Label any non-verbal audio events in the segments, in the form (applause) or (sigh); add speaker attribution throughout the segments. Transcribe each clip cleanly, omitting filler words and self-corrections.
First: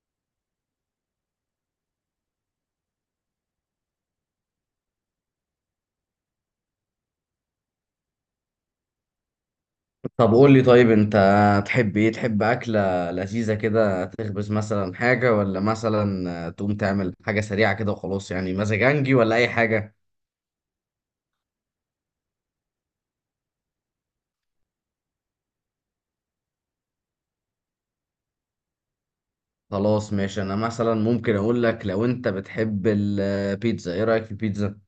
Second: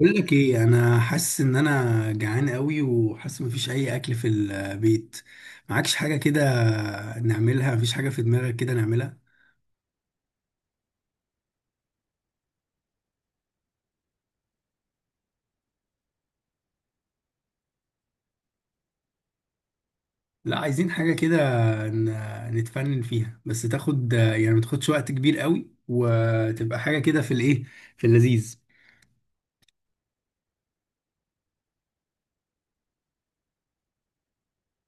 Speaker 1: بقول لك ايه، انا حاسس ان انا جعان قوي وحاسس مفيش اي اكل في البيت. معكش حاجه كده؟ نعملها، مفيش حاجه في دماغك كده نعملها؟
Speaker 2: طب قول لي، طيب انت تحب ايه؟ تحب اكله لذيذه كده تخبز مثلا حاجه، ولا مثلا تقوم تعمل حاجه سريعه كده وخلاص، يعني مزاجنجي ولا اي حاجه؟
Speaker 1: لا، عايزين حاجه كده، نتفنن فيها، بس تاخد يعني ما تاخدش وقت كبير قوي، وتبقى حاجه كده في الايه، في اللذيذ.
Speaker 2: خلاص ماشي، انا مثلا ممكن اقول لك لو انت بتحب البيتزا، ايه رايك في البيتزا؟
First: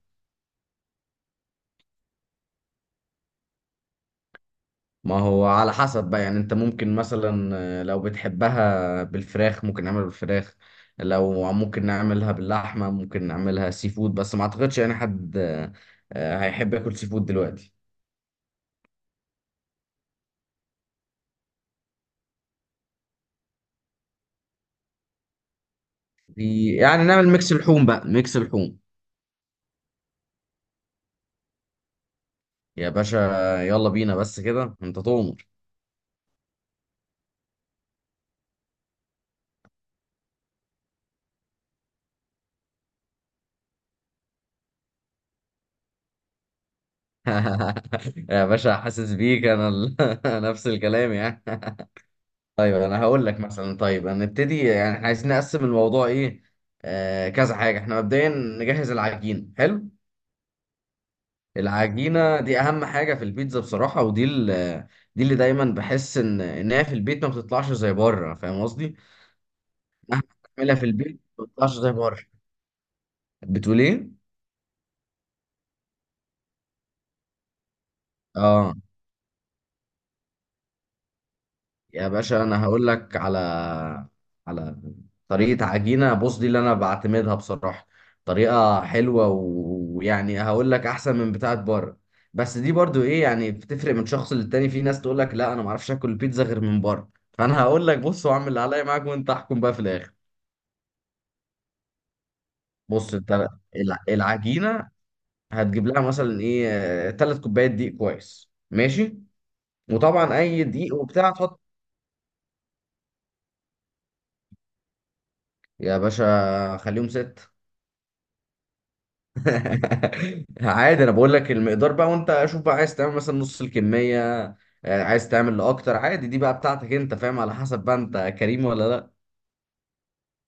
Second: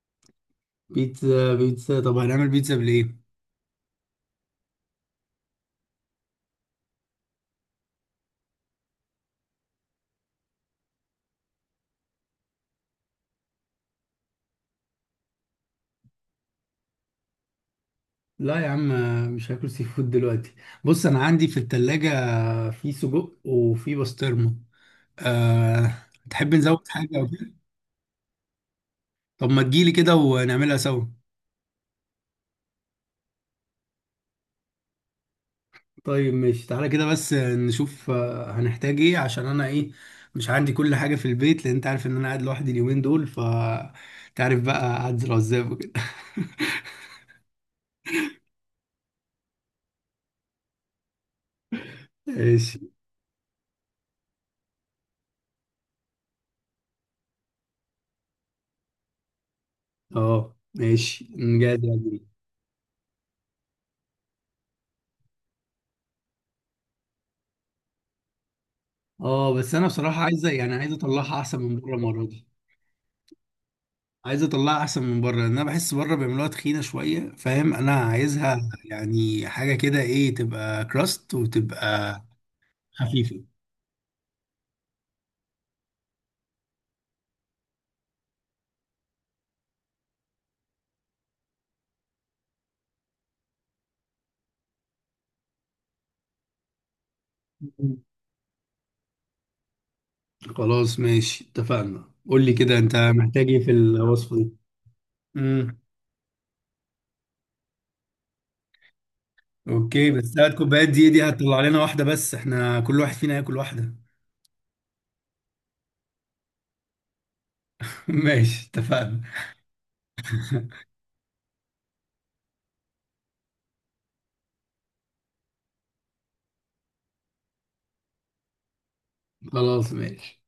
Speaker 1: بيتزا، بيتزا، طب هنعمل بيتزا بالايه؟
Speaker 2: ما هو على حسب بقى، يعني انت ممكن مثلا لو بتحبها بالفراخ ممكن نعملها بالفراخ، لو ممكن نعملها باللحمه، ممكن نعملها سي فود، بس ما اعتقدش يعني حد هيحب ياكل سي فود دلوقتي.
Speaker 1: لا يا عم، مش هاكل سي فود دلوقتي. بص، انا عندي في التلاجة في سجق وفي بسطرمه. أه تحب
Speaker 2: في
Speaker 1: نزود
Speaker 2: يعني نعمل
Speaker 1: حاجه؟
Speaker 2: ميكس لحوم بقى، ميكس لحوم.
Speaker 1: طب ما تجيلي كده ونعملها سوا.
Speaker 2: يا باشا، يلا بينا، بس كده انت تؤمر.
Speaker 1: طيب ماشي، تعالى كده بس نشوف، هنحتاج ايه؟ عشان انا ايه، مش عندي كل حاجة في البيت، لان انت عارف ان انا قاعد لوحدي اليومين دول. ف تعرف بقى، اعزل عزاب وكده.
Speaker 2: (laughs) يا باشا، حاسس بيك انا (laughs) نفس الكلام يعني.
Speaker 1: (laughs)
Speaker 2: (laughs) طيب
Speaker 1: ماشي.
Speaker 2: انا هقول لك مثلا، طيب هنبتدي، يعني إحنا عايزين نقسم الموضوع ايه، آه كذا حاجه. احنا مبدئيا نجهز العجين، حلو.
Speaker 1: اه ماشي، نجاد يعني.
Speaker 2: العجينه دي اهم حاجه في البيتزا بصراحه، ودي (laughs) دي اللي دايما بحس ان هي في البيت ما بتطلعش زي بره، فاهم قصدي؟
Speaker 1: اه، بس انا بصراحة عايزة يعني
Speaker 2: تعملها في
Speaker 1: عايز
Speaker 2: البيت
Speaker 1: اطلعها
Speaker 2: ما
Speaker 1: احسن
Speaker 2: بتطلعش
Speaker 1: من
Speaker 2: زي
Speaker 1: بره
Speaker 2: بره.
Speaker 1: المرة دي.
Speaker 2: بتقول ايه؟
Speaker 1: عايز اطلعها احسن من بره، لان انا بحس بره بيعملوها تخينة شوية، فاهم؟ انا عايزها
Speaker 2: اه
Speaker 1: يعني حاجة كده ايه، تبقى كراست
Speaker 2: يا
Speaker 1: وتبقى
Speaker 2: باشا، انا هقول لك على
Speaker 1: خفيفة.
Speaker 2: على طريقه عجينه، بص دي اللي انا بعتمدها بصراحه. طريقه حلوه ويعني هقول لك احسن من بتاعه بره، بس دي برضو ايه، يعني بتفرق من شخص للتاني. في ناس تقول لك لا انا ما اعرفش اكل البيتزا غير من بره، فانا هقول لك بص، واعمل اللي عليا معاك، وانت احكم بقى في الاخر.
Speaker 1: خلاص ماشي، اتفقنا. قول لي كده، انت
Speaker 2: بص انت،
Speaker 1: محتاج ايه في الوصفة دي؟
Speaker 2: العجينه
Speaker 1: امم
Speaker 2: هتجيب لها مثلا ايه، ثلاث كوبايات دقيق، كويس ماشي.
Speaker 1: اوكي، بس
Speaker 2: وطبعا
Speaker 1: ثلاث
Speaker 2: اي
Speaker 1: كوبايات
Speaker 2: دقيق
Speaker 1: دي
Speaker 2: وبتاع
Speaker 1: هتطلع
Speaker 2: تحط.
Speaker 1: لنا واحدة بس، احنا كل واحد فينا هياكل واحدة.
Speaker 2: يا باشا خليهم ست.
Speaker 1: (laughs) ماشي، اتفقنا.
Speaker 2: (laughs) عادي، انا بقول لك المقدار بقى، وانت شوف بقى عايز تعمل مثلا نص الكميه، عايز تعمل لاكتر، عادي دي بقى بتاعتك انت، فاهم؟ على حسب بقى انت كريم ولا لا.
Speaker 1: خلاص ماشي.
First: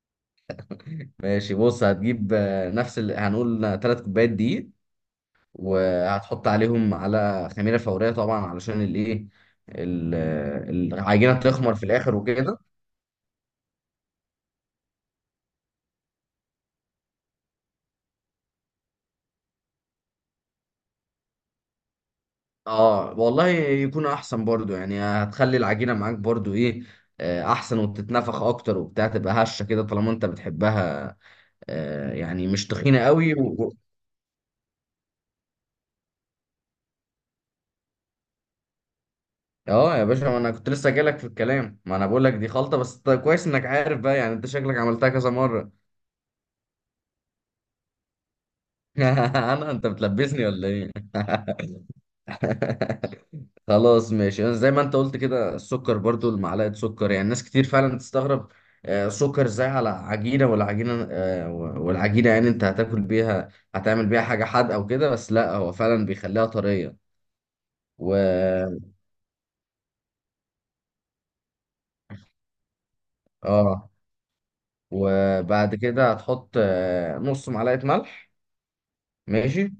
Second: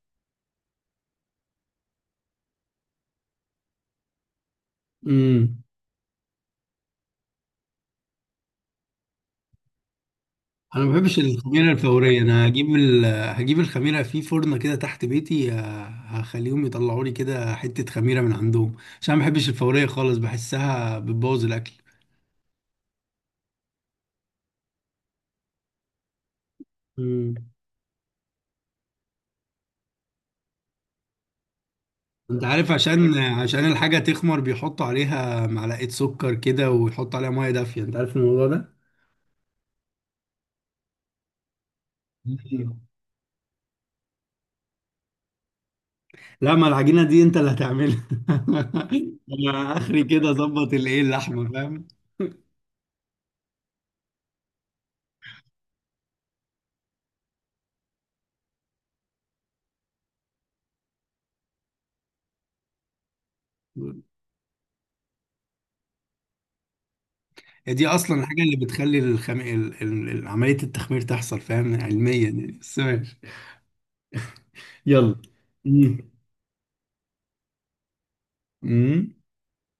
Speaker 2: ماشي، بص هتجيب نفس اللي هنقول، ثلاث كوبايات دقيق،
Speaker 1: امم
Speaker 2: وهتحط عليهم على خميره فوريه طبعا، علشان الايه،
Speaker 1: انا ما بحبش
Speaker 2: العجينه
Speaker 1: الخميرة
Speaker 2: تخمر في الاخر
Speaker 1: الفورية، انا
Speaker 2: وكده.
Speaker 1: هجيب هجيب الخميرة في فرن كده تحت بيتي، هخليهم يطلعوا لي كده حتة خميرة من عندهم، عشان ما بحبش الفورية خالص، بحسها بتبوظ الاكل.
Speaker 2: اه والله يكون احسن برضو، يعني هتخلي العجينه معاك برضو ايه، احسن، وتتنفخ اكتر وبتاع، تبقى هشه كده طالما انت بتحبها،
Speaker 1: انت
Speaker 2: يعني مش
Speaker 1: عارف،
Speaker 2: تخينة
Speaker 1: عشان
Speaker 2: قوي
Speaker 1: عشان الحاجة تخمر بيحطوا عليها معلقة سكر كده، ويحطوا عليها مية دافية، انت عارف الموضوع ده؟
Speaker 2: اه يا باشا، ما انا كنت لسه جايلك في الكلام. ما انا بقول لك دي
Speaker 1: أيوة.
Speaker 2: خلطة، بس طيب كويس انك عارف بقى، يعني انت شكلك عملتها كذا مرة.
Speaker 1: لا، ما العجينة دي انت اللي هتعملها. (laughs)
Speaker 2: (laughs) انا
Speaker 1: انا
Speaker 2: انت
Speaker 1: اخري كده
Speaker 2: بتلبسني ولا
Speaker 1: اظبط
Speaker 2: ايه؟
Speaker 1: الايه، اللحمة، فاهم؟
Speaker 2: (laughs) خلاص ماشي، زي ما انت قلت كده، السكر برضو المعلقة سكر، يعني ناس كتير فعلا تستغرب، سكر ازاي على عجينة، والعجينة والعجينة يعني انت هتاكل بيها، هتعمل بيها حاجة حادقة وكده، بس لا هو فعلا بيخليها طرية.
Speaker 1: هي دي اصلا الحاجة اللي
Speaker 2: و
Speaker 1: بتخلي الخم... ال... ال... ال- عملية التخمير تحصل، فاهم؟ علميا يعني، بس ماشي.
Speaker 2: اه
Speaker 1: يلا.
Speaker 2: وبعد
Speaker 1: امم.
Speaker 2: كده هتحط نص معلقة ملح،
Speaker 1: امم.
Speaker 2: ماشي.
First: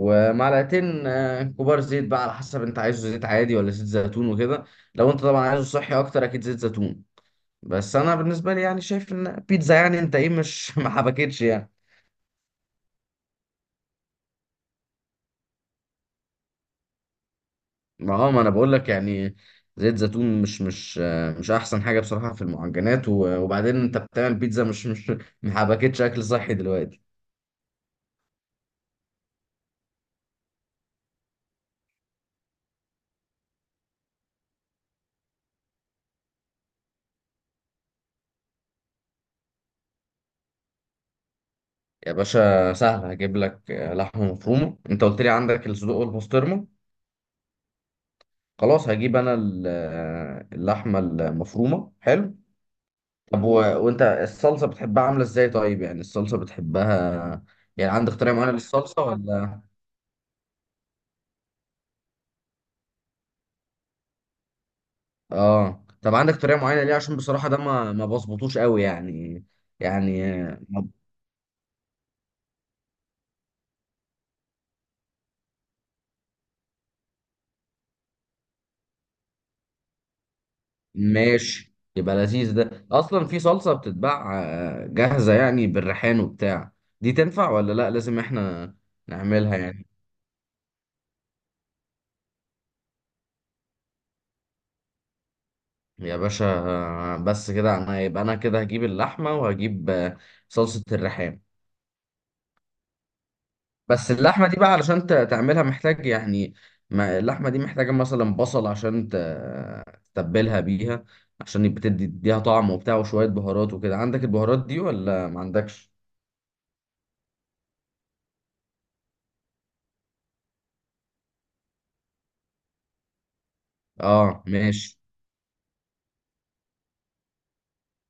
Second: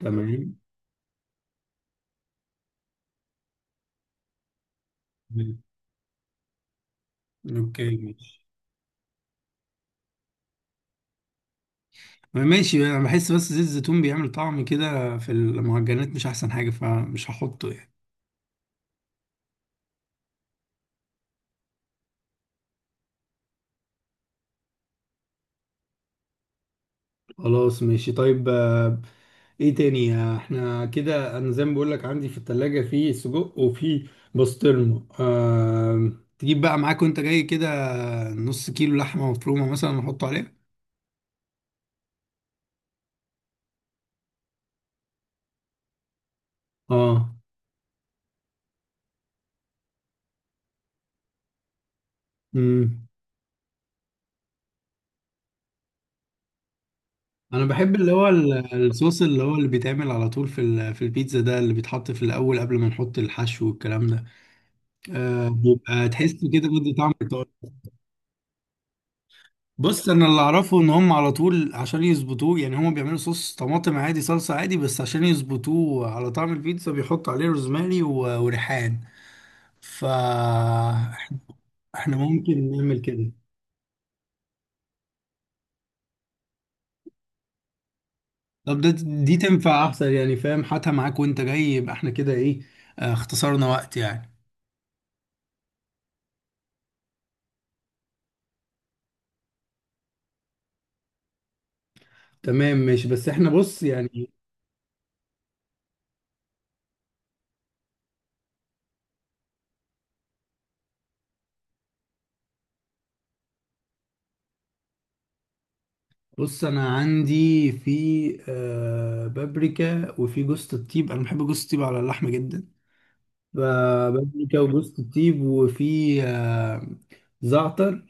Speaker 1: تمام.
Speaker 2: كبار زيت، بقى على حسب انت عايزه زيت عادي ولا زيت زيتون وكده. لو انت طبعا
Speaker 1: تمام.
Speaker 2: عايزه صحي اكتر، اكيد زيت زيتون.
Speaker 1: اوكي،
Speaker 2: بس انا
Speaker 1: ماشي.
Speaker 2: بالنسبة لي يعني شايف ان بيتزا، يعني انت ايه، مش (laughs) ما حبكتش يعني.
Speaker 1: ماشي، انا بحس بس زيت الزيتون بيعمل طعم كده في المعجنات، مش احسن حاجة، فمش هحطه يعني.
Speaker 2: ما هو ما انا بقول لك يعني، زيت زيتون مش احسن حاجة بصراحة في المعجنات، وبعدين انت بتعمل بيتزا، مش مش (laughs) ما حبكتش اكل صحي دلوقتي.
Speaker 1: خلاص ماشي، طيب. ايه تاني؟ احنا كده، انا زي ما بقول لك، عندي في التلاجة في سجق وفي بسطرمة. تجيب بقى معاك وانت جاي كده نص كيلو لحمة مفرومة مثلا نحطه عليها.
Speaker 2: يا باشا سهل، هجيب لك لحمة مفرومة. انت قلت لي عندك الصدوق والبسطرمة،
Speaker 1: اه.
Speaker 2: خلاص هجيب انا اللحمة المفرومة، حلو.
Speaker 1: امم
Speaker 2: طب وانت الصلصة بتحبها عاملة ازاي طيب، يعني الصلصة بتحبها؟
Speaker 1: انا
Speaker 2: يعني
Speaker 1: بحب اللي
Speaker 2: عندك
Speaker 1: هو
Speaker 2: طريقة معينة للصلصة
Speaker 1: الصوص، اللي هو
Speaker 2: ولا؟
Speaker 1: اللي بيتعمل على طول في في البيتزا ده، اللي بيتحط في الاول قبل ما نحط الحشو والكلام ده.
Speaker 2: اه
Speaker 1: بيبقى
Speaker 2: طب
Speaker 1: تحس
Speaker 2: عندك طريقة
Speaker 1: كده
Speaker 2: معينة
Speaker 1: بدي
Speaker 2: ليه؟
Speaker 1: طعم.
Speaker 2: عشان بصراحة ده ما بظبطوش قوي يعني.
Speaker 1: بص،
Speaker 2: يعني
Speaker 1: انا اللي اعرفه ان هم على طول عشان يظبطوه يعني، هم بيعملوا صوص طماطم عادي، صلصة عادي، بس عشان يظبطوه على طعم البيتزا بيحطوا عليه روزماري وريحان. ف احنا،
Speaker 2: ماشي، يبقى
Speaker 1: إحنا
Speaker 2: لذيذ.
Speaker 1: ممكن
Speaker 2: ده
Speaker 1: نعمل
Speaker 2: اصلا
Speaker 1: كده.
Speaker 2: في صلصه بتتباع جاهزه، يعني بالريحان وبتاع. دي تنفع ولا لا لازم احنا
Speaker 1: طب ده، دي
Speaker 2: نعملها
Speaker 1: تنفع
Speaker 2: يعني؟
Speaker 1: احسن يعني، فاهم؟ هاتها معاك وانت جاي، يبقى احنا كده ايه، اختصرنا وقت يعني.
Speaker 2: يا باشا بس كده انا، يبقى انا كده هجيب اللحمه، وهجيب صلصه الريحان.
Speaker 1: تمام ماشي، بس احنا بص
Speaker 2: بس
Speaker 1: يعني،
Speaker 2: اللحمه دي بقى علشان تعملها محتاج يعني، ما اللحمه دي محتاجه مثلا بصل عشان تتبلها بيها، عشان يبقى تدي تديها طعم وبتاع، وشويه بهارات وكده. عندك البهارات دي ولا ما عندكش؟
Speaker 1: بص انا عندي في بابريكا، وفي جوز الطيب، انا بحب جوز الطيب على اللحمة جدا. ب-
Speaker 2: اه
Speaker 1: بابريكا
Speaker 2: ماشي.
Speaker 1: وجوز الطيب، وفي زعتر،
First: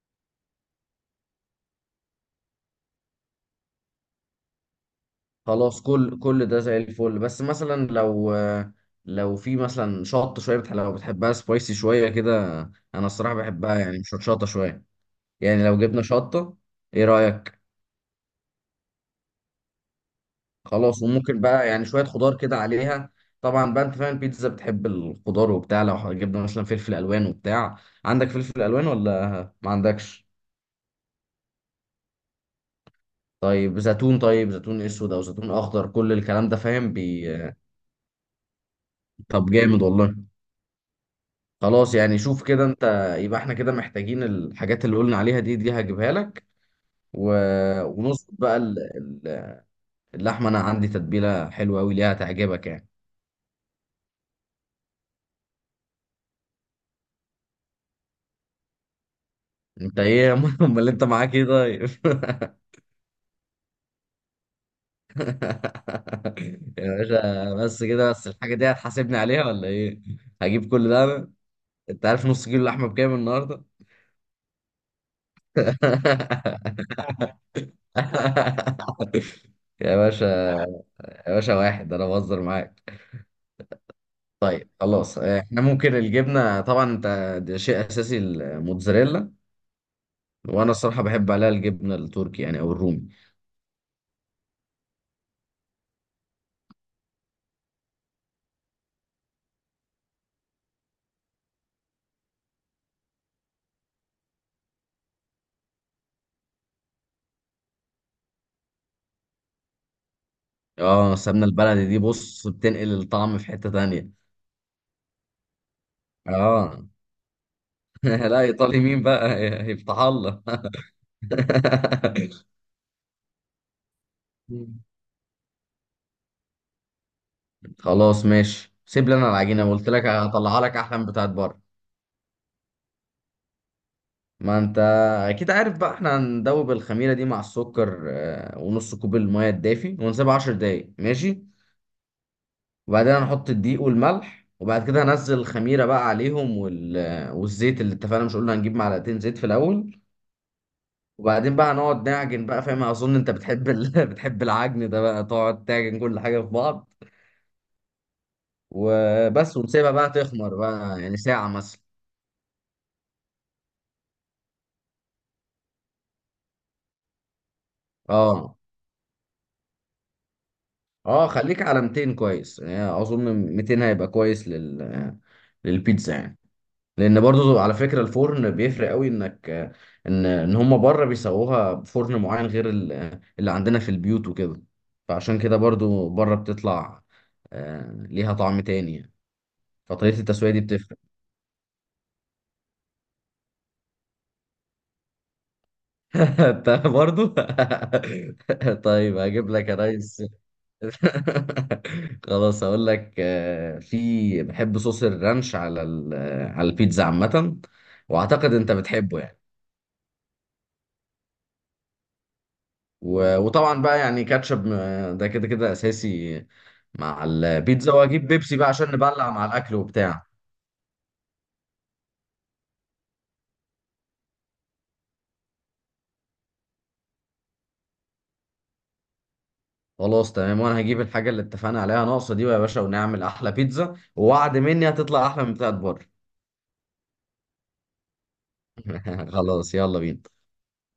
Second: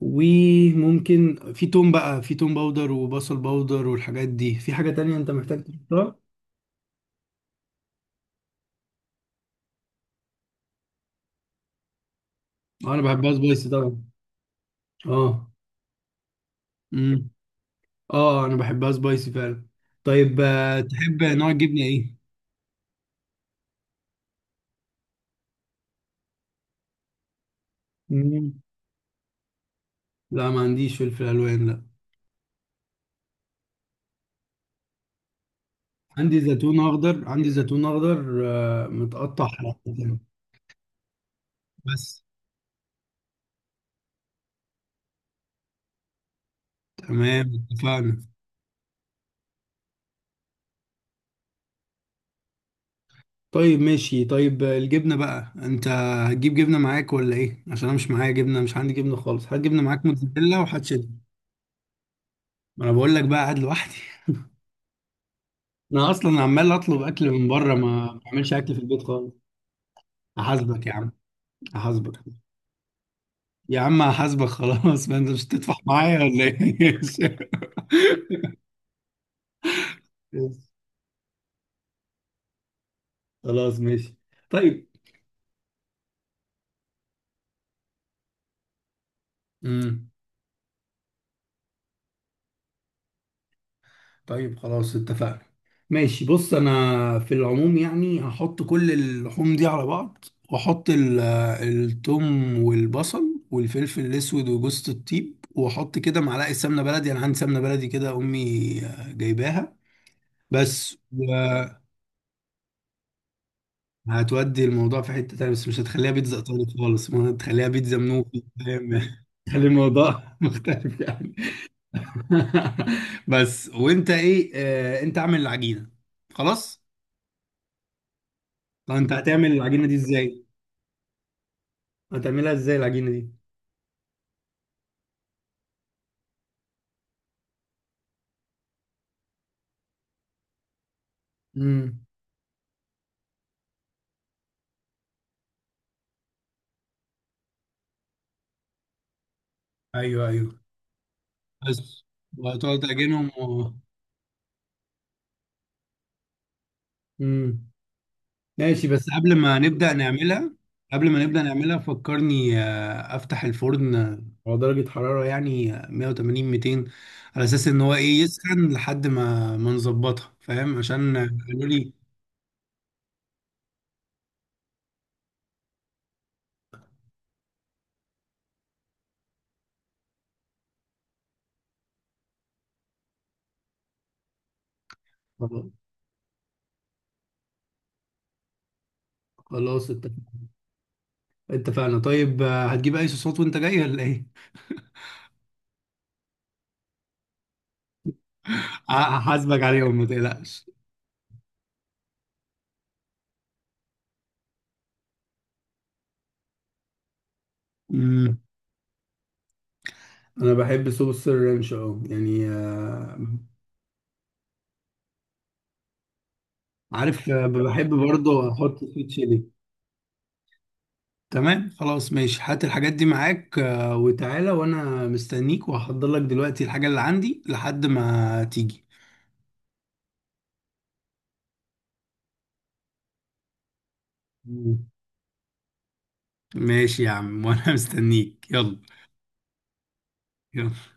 Speaker 1: وممكن في توم بقى، في توم باودر وبصل باودر والحاجات دي، في حاجة تانية انت محتاج
Speaker 2: خلاص
Speaker 1: تحطها؟
Speaker 2: كل ده زي الفل، بس مثلا لو في مثلا شطه شويه، بتح... لو بتحبها سبايسي شويه كده.
Speaker 1: اه انا
Speaker 2: انا
Speaker 1: بحبها
Speaker 2: الصراحه
Speaker 1: سبايسي
Speaker 2: بحبها يعني
Speaker 1: طبعا.
Speaker 2: مش شطه شويه،
Speaker 1: اه.
Speaker 2: يعني لو جبنا شطه ايه
Speaker 1: امم.
Speaker 2: رايك؟
Speaker 1: اه انا بحبها سبايسي فعلا. طيب،
Speaker 2: خلاص.
Speaker 1: تحب
Speaker 2: وممكن
Speaker 1: نوع
Speaker 2: بقى
Speaker 1: الجبنة
Speaker 2: يعني شويه
Speaker 1: ايه؟
Speaker 2: خضار كده عليها، طبعا بقى انت فاهم البيتزا بتحب الخضار وبتاع. لو جبنا مثلا فلفل الوان وبتاع، عندك
Speaker 1: مم.
Speaker 2: فلفل الوان ولا ما عندكش؟
Speaker 1: لا، ما عنديش فلفل الوان، لا.
Speaker 2: طيب زيتون، طيب زيتون اسود او زيتون اخضر، كل
Speaker 1: عندي
Speaker 2: الكلام ده،
Speaker 1: زيتون
Speaker 2: فاهم
Speaker 1: اخضر، عندي زيتون اخضر متقطع
Speaker 2: طب جامد والله.
Speaker 1: حلقتين.
Speaker 2: خلاص يعني
Speaker 1: بس.
Speaker 2: شوف كده انت، يبقى احنا كده محتاجين الحاجات اللي قلنا عليها دي، دي هجيبها لك. و...
Speaker 1: تمام، اتفقنا.
Speaker 2: ونظبط بقى ال- اللحمه، انا عندي تتبيله حلوه قوي ليها، تعجبك يعني.
Speaker 1: طيب ماشي، طيب الجبنة بقى، انت هتجيب جبنة معاك ولا ايه؟ عشان انا مش معايا جبنة، مش عندي جبنة خالص، هات جبنة
Speaker 2: انت
Speaker 1: معاك
Speaker 2: ايه يا عم؟
Speaker 1: موتزاريلا
Speaker 2: (laughs)
Speaker 1: وهات
Speaker 2: امال انت
Speaker 1: شيدر.
Speaker 2: معاك ايه طيب؟ (laughs)
Speaker 1: ما انا بقول لك، بقى قاعد لوحدي. (laughs) انا اصلا عمال
Speaker 2: يا
Speaker 1: اطلب اكل من
Speaker 2: باشا
Speaker 1: بره،
Speaker 2: بس كده،
Speaker 1: ما
Speaker 2: بس
Speaker 1: بعملش
Speaker 2: الحاجه دي
Speaker 1: اكل في البيت
Speaker 2: هتحاسبني
Speaker 1: خالص.
Speaker 2: عليها ولا ايه؟ هجيب
Speaker 1: هحاسبك
Speaker 2: كل
Speaker 1: يا
Speaker 2: ده
Speaker 1: عم.
Speaker 2: انا؟ انت
Speaker 1: هحاسبك.
Speaker 2: عارف نص كيلو لحمه بكام النهارده؟
Speaker 1: يا عم هحاسبك خلاص. (laughs) ما انت مش هتدفع معايا ولا ايه؟
Speaker 2: (laughs) يا باشا،
Speaker 1: (laughs)
Speaker 2: يا باشا واحد، انا بهزر معاك.
Speaker 1: خلاص ماشي.
Speaker 2: طيب
Speaker 1: طيب.
Speaker 2: خلاص، احنا ممكن الجبنه طبعا انت، ده شيء اساسي الموتزاريلا.
Speaker 1: امم
Speaker 2: وانا الصراحه بحب عليها الجبنه التركي، يعني او الرومي.
Speaker 1: طيب خلاص اتفقنا. ماشي بص، انا في العموم يعني هحط كل اللحوم دي على بعض، واحط التوم والبصل والفلفل الاسود وجوزة الطيب، واحط كده معلقه سمنه بلدي، انا عندي سمنه بلدي كده امي جايباها. بس.
Speaker 2: اه السمنه البلدي دي بص، بتنقل الطعم في حته تانية.
Speaker 1: هتودي الموضوع في حتة تانية، بس مش هتخليها بيتزا ايطالي
Speaker 2: اه
Speaker 1: خالص، ما هتخليها بيتزا
Speaker 2: (laughs) لا
Speaker 1: منوفي،
Speaker 2: ايطالي
Speaker 1: فاهم؟
Speaker 2: مين
Speaker 1: (laughs)
Speaker 2: بقى،
Speaker 1: تخلي
Speaker 2: يفتح
Speaker 1: الموضوع (laughs)
Speaker 2: الله. (laughs)
Speaker 1: مختلف يعني. (laughs) بس. وانت ايه، انت اعمل العجينة. خلاص.
Speaker 2: خلاص ماشي،
Speaker 1: طب
Speaker 2: سيب
Speaker 1: انت
Speaker 2: لي انا
Speaker 1: هتعمل
Speaker 2: العجينه،
Speaker 1: العجينه
Speaker 2: قلت
Speaker 1: دي
Speaker 2: لك
Speaker 1: ازاي؟
Speaker 2: هطلعها لك احلى من بتاعت بره.
Speaker 1: هتعملها ازاي العجينه دي؟
Speaker 2: ما انت اكيد عارف بقى، احنا هندوب الخميره دي مع السكر ونص كوب الميه الدافي، ونسيبها 10 دقايق ماشي.
Speaker 1: امم
Speaker 2: وبعدين هنحط الدقيق والملح، وبعد كده هنزل الخميرة بقى عليهم، والزيت اللي اتفقنا، مش قلنا هنجيب معلقتين زيت في الأول.
Speaker 1: ايوه، ايوه.
Speaker 2: وبعدين بقى
Speaker 1: بس،
Speaker 2: هنقعد نعجن بقى،
Speaker 1: وهتقعد
Speaker 2: فاهم؟ أظن
Speaker 1: تعجنهم
Speaker 2: أنت بتحب
Speaker 1: و...
Speaker 2: (laughs) بتحب العجن ده بقى، تقعد تعجن كل حاجة في بعض
Speaker 1: امم ماشي. بس قبل
Speaker 2: وبس،
Speaker 1: ما
Speaker 2: ونسيبها
Speaker 1: نبدا
Speaker 2: بقى
Speaker 1: نعملها،
Speaker 2: تخمر بقى
Speaker 1: قبل
Speaker 2: يعني
Speaker 1: ما نبدا
Speaker 2: ساعة
Speaker 1: نعملها
Speaker 2: مثلا.
Speaker 1: فكرني افتح الفرن على درجه حراره يعني 180، 200، على اساس ان هو ايه
Speaker 2: اه
Speaker 1: يسخن لحد ما نظبطها، فاهم؟ عشان
Speaker 2: اه خليك
Speaker 1: قالوا
Speaker 2: على
Speaker 1: لي.
Speaker 2: 200 كويس، يعني أظن 200 هيبقى كويس للبيتزا يعني. لان برضو على فكره الفرن بيفرق قوي، انك ان هم بره بيسووها بفرن معين غير اللي عندنا في البيوت وكده، فعشان كده
Speaker 1: خلاص.
Speaker 2: برضو بره بتطلع ليها طعم تاني يعني.
Speaker 1: خلاص
Speaker 2: فطريقه التسويه دي بتفرق.
Speaker 1: اتفقنا. طيب، هتجيب اي صوصات وانت جاي ولا ايه؟
Speaker 2: (laughs) انت برضو. (laughs)
Speaker 1: (laughs)
Speaker 2: طيب هجيب
Speaker 1: هحاسبك
Speaker 2: لك يا
Speaker 1: عليهم، ما
Speaker 2: ريس.
Speaker 1: تقلقش.
Speaker 2: (laughs) خلاص هقول لك في بحب صوص الرانش على على البيتزا عامه، واعتقد انت بتحبه يعني.
Speaker 1: انا بحب صوص الرانش، اه يعني.
Speaker 2: وطبعا بقى يعني كاتشب، ده كده كده اساسي مع
Speaker 1: عارف، بحب
Speaker 2: البيتزا. واجيب
Speaker 1: برضه
Speaker 2: بيبسي بقى
Speaker 1: احط
Speaker 2: عشان
Speaker 1: سويت
Speaker 2: نبلع
Speaker 1: شيلي.
Speaker 2: مع الاكل وبتاع.
Speaker 1: تمام خلاص ماشي، هات الحاجات دي معاك وتعالى، وانا مستنيك، وهحضر لك دلوقتي الحاجة اللي عندي لحد ما تيجي.
Speaker 2: خلاص تمام، وانا هجيب الحاجه اللي اتفقنا عليها ناقصه دي يا باشا، ونعمل احلى بيتزا، ووعد
Speaker 1: مم.
Speaker 2: مني هتطلع احلى من بتاعت بره.
Speaker 1: ماشي يا عم، وانا مستنيك. يلا.
Speaker 2: (laughs) خلاص يلا بينا.
Speaker 1: يلا.